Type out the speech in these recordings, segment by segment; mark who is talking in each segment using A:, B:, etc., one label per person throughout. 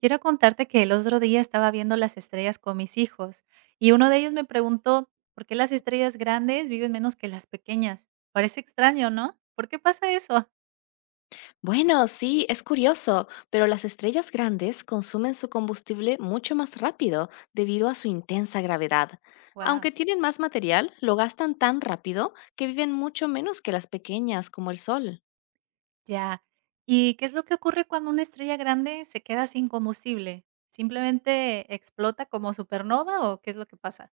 A: Quiero contarte que el otro día estaba viendo las estrellas con mis hijos y uno de ellos me preguntó, ¿por qué las estrellas grandes viven menos que las pequeñas? Parece extraño, ¿no? ¿Por qué pasa eso?
B: Bueno, sí, es curioso, pero las estrellas grandes consumen su combustible mucho más rápido debido a su intensa gravedad.
A: Wow,
B: Aunque tienen más material, lo gastan tan rápido que viven mucho menos que las pequeñas como el Sol,
A: ya. ¿Y qué es lo que ocurre cuando una estrella grande se queda sin combustible? ¿Simplemente explota como supernova o qué es lo que pasa?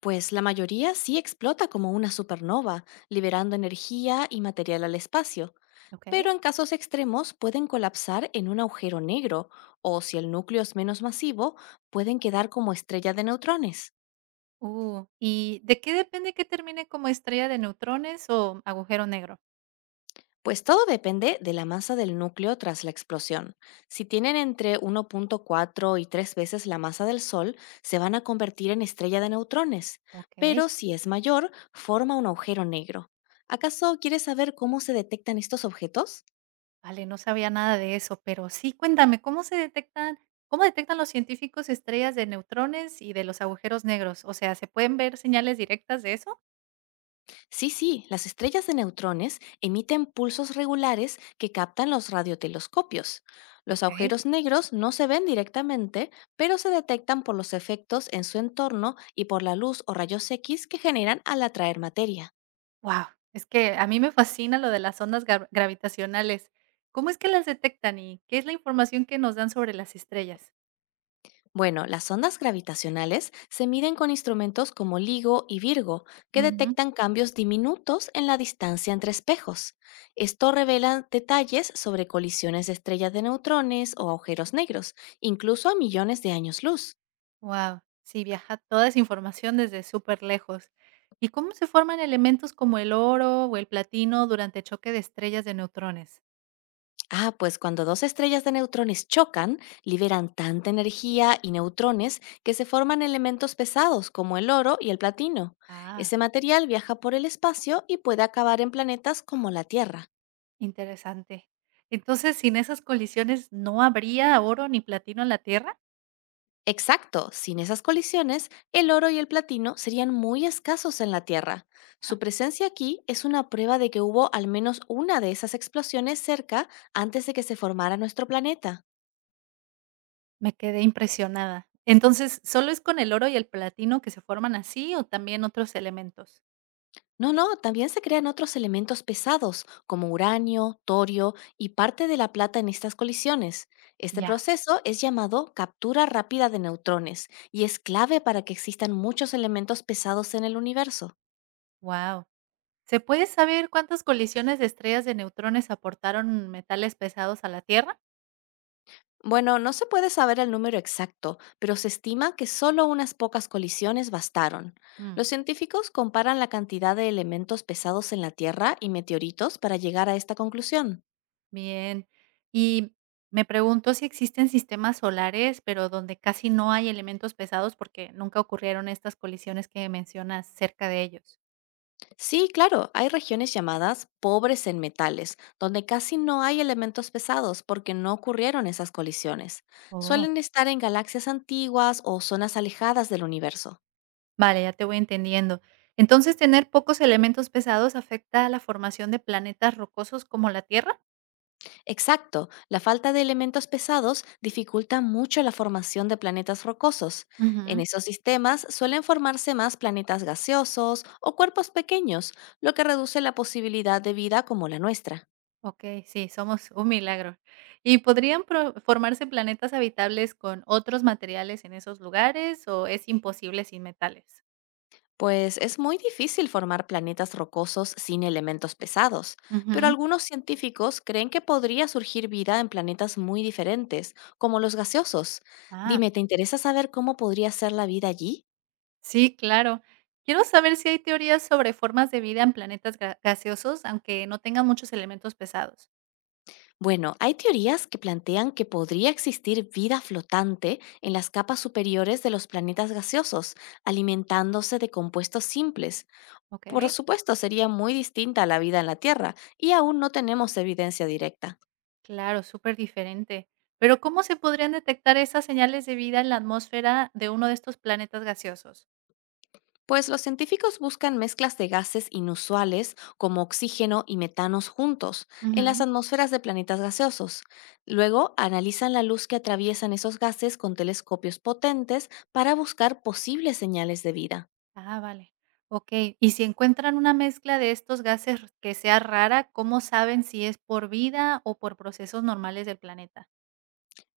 B: pues la mayoría sí explota como una supernova, liberando energía y material al espacio.
A: Ok.
B: Pero en casos extremos pueden colapsar en un agujero negro, o si el núcleo es menos masivo, pueden quedar como estrella de neutrones.
A: ¿Y de qué depende que termine como estrella de neutrones o agujero negro?
B: Pues todo depende de la masa del núcleo tras la explosión. Si tienen entre 1.4 y 3 veces la masa del Sol, se van a convertir en estrella de neutrones,
A: Ok.
B: pero si es mayor, forma un agujero negro. ¿Acaso quieres saber cómo se detectan estos objetos?
A: Vale, no sabía nada de eso, pero sí, cuéntame, ¿cómo se detectan, cómo detectan los científicos estrellas de neutrones y de los agujeros negros? O sea, ¿se pueden ver señales directas de eso?
B: Sí, sí, las estrellas de neutrones emiten pulsos regulares que captan los radiotelescopios. Los
A: Ok.
B: agujeros negros no se ven directamente, pero se detectan por los efectos en su entorno y por la luz o rayos X que generan al atraer materia.
A: Wow, es que a mí me fascina lo de las gravitacionales. ¿Cómo es que las detectan y qué es la información que nos dan sobre las estrellas?
B: Bueno, las ondas gravitacionales se miden con instrumentos como LIGO y Virgo, que detectan cambios diminutos en la distancia entre espejos. Esto revela detalles sobre colisiones de estrellas de neutrones o agujeros negros, incluso a millones de años luz.
A: Wow, sí, viaja toda esa información desde súper lejos. ¿Y cómo se forman elementos como el oro o el platino durante choque de estrellas de neutrones?
B: Ah, pues cuando dos estrellas de neutrones chocan, liberan tanta energía y neutrones que se forman elementos pesados como el oro y el platino.
A: Ah.
B: Ese material viaja por el espacio y puede acabar en planetas como la Tierra.
A: Interesante. Entonces, sin esas colisiones, ¿no habría oro ni platino en la Tierra?
B: Exacto, sin esas colisiones, el oro y el platino serían muy escasos en la Tierra.
A: Ja,
B: Su presencia aquí es una prueba de que hubo al menos una de esas explosiones cerca antes de que se formara nuestro planeta.
A: me quedé impresionada. Entonces, ¿solo es con el oro y el platino que se forman así o también otros elementos?
B: No, no, también se crean otros elementos pesados, como uranio, torio y parte de la plata en estas colisiones. Este
A: Ya,
B: proceso es llamado captura rápida de neutrones y es clave para que existan muchos elementos pesados en el universo.
A: wow. ¿Se puede saber cuántas colisiones de estrellas de neutrones aportaron metales pesados a la Tierra?
B: Bueno, no se puede saber el número exacto, pero se estima que solo unas pocas colisiones bastaron. Los
A: Mm,
B: científicos comparan la cantidad de elementos pesados en la Tierra y meteoritos para llegar a esta conclusión.
A: bien. Y me pregunto si existen sistemas solares, pero donde casi no hay elementos pesados porque nunca ocurrieron estas colisiones que mencionas cerca de ellos.
B: Sí, claro, hay regiones llamadas pobres en metales, donde casi no hay elementos pesados porque no ocurrieron esas colisiones.
A: Oh.
B: Suelen estar en galaxias antiguas o zonas alejadas del universo.
A: Vale, ya te voy entendiendo. Entonces, ¿tener pocos elementos pesados afecta a la formación de planetas rocosos como la Tierra?
B: Exacto, la falta de elementos pesados dificulta mucho la formación de planetas rocosos. En
A: Ujú.
B: esos sistemas suelen formarse más planetas gaseosos o cuerpos pequeños, lo que reduce la posibilidad de vida como la nuestra.
A: Ok, sí, somos un milagro. ¿Y podrían formarse planetas habitables con otros materiales en esos lugares o es imposible sin metales?
B: Pues es muy difícil formar planetas rocosos sin elementos pesados, pero
A: Ujú.
B: algunos científicos creen que podría surgir vida en planetas muy diferentes, como los gaseosos.
A: Ah,
B: Dime, ¿te interesa saber cómo podría ser la vida allí?
A: sí, claro. Quiero saber si hay teorías sobre formas de vida en gaseosos, aunque no tengan muchos elementos pesados.
B: Bueno, hay teorías que plantean que podría existir vida flotante en las capas superiores de los planetas gaseosos, alimentándose de compuestos simples.
A: Ok.
B: Por supuesto, sería muy distinta a la vida en la Tierra, y aún no tenemos evidencia directa.
A: Claro, súper diferente. Pero, ¿cómo se podrían detectar esas señales de vida en la atmósfera de uno de estos planetas gaseosos?
B: Pues los científicos buscan mezclas de gases inusuales como oxígeno y metanos juntos en las
A: Ujú.
B: atmosferas de planetas gaseosos. Luego analizan la luz que atraviesan esos gases con telescopios potentes para buscar posibles señales de vida.
A: Ah, vale. Ok. Y si encuentran una mezcla de estos gases que sea rara, ¿cómo saben si es por vida o por procesos normales del planeta?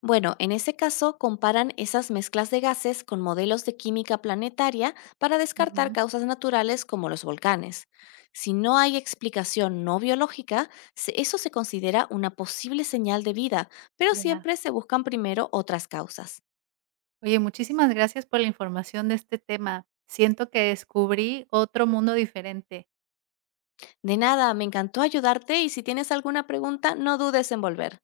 B: Bueno, en ese caso comparan esas mezclas de gases con modelos de química planetaria para descartar
A: Ujú.
B: causas naturales como los volcanes. Si no hay explicación no biológica, eso se considera una posible señal de vida, pero
A: Ya.
B: siempre se buscan primero otras causas.
A: Oye, muchísimas gracias por la información de este tema. Siento que descubrí otro mundo diferente.
B: De nada, me encantó ayudarte y si tienes alguna pregunta, no dudes en volver.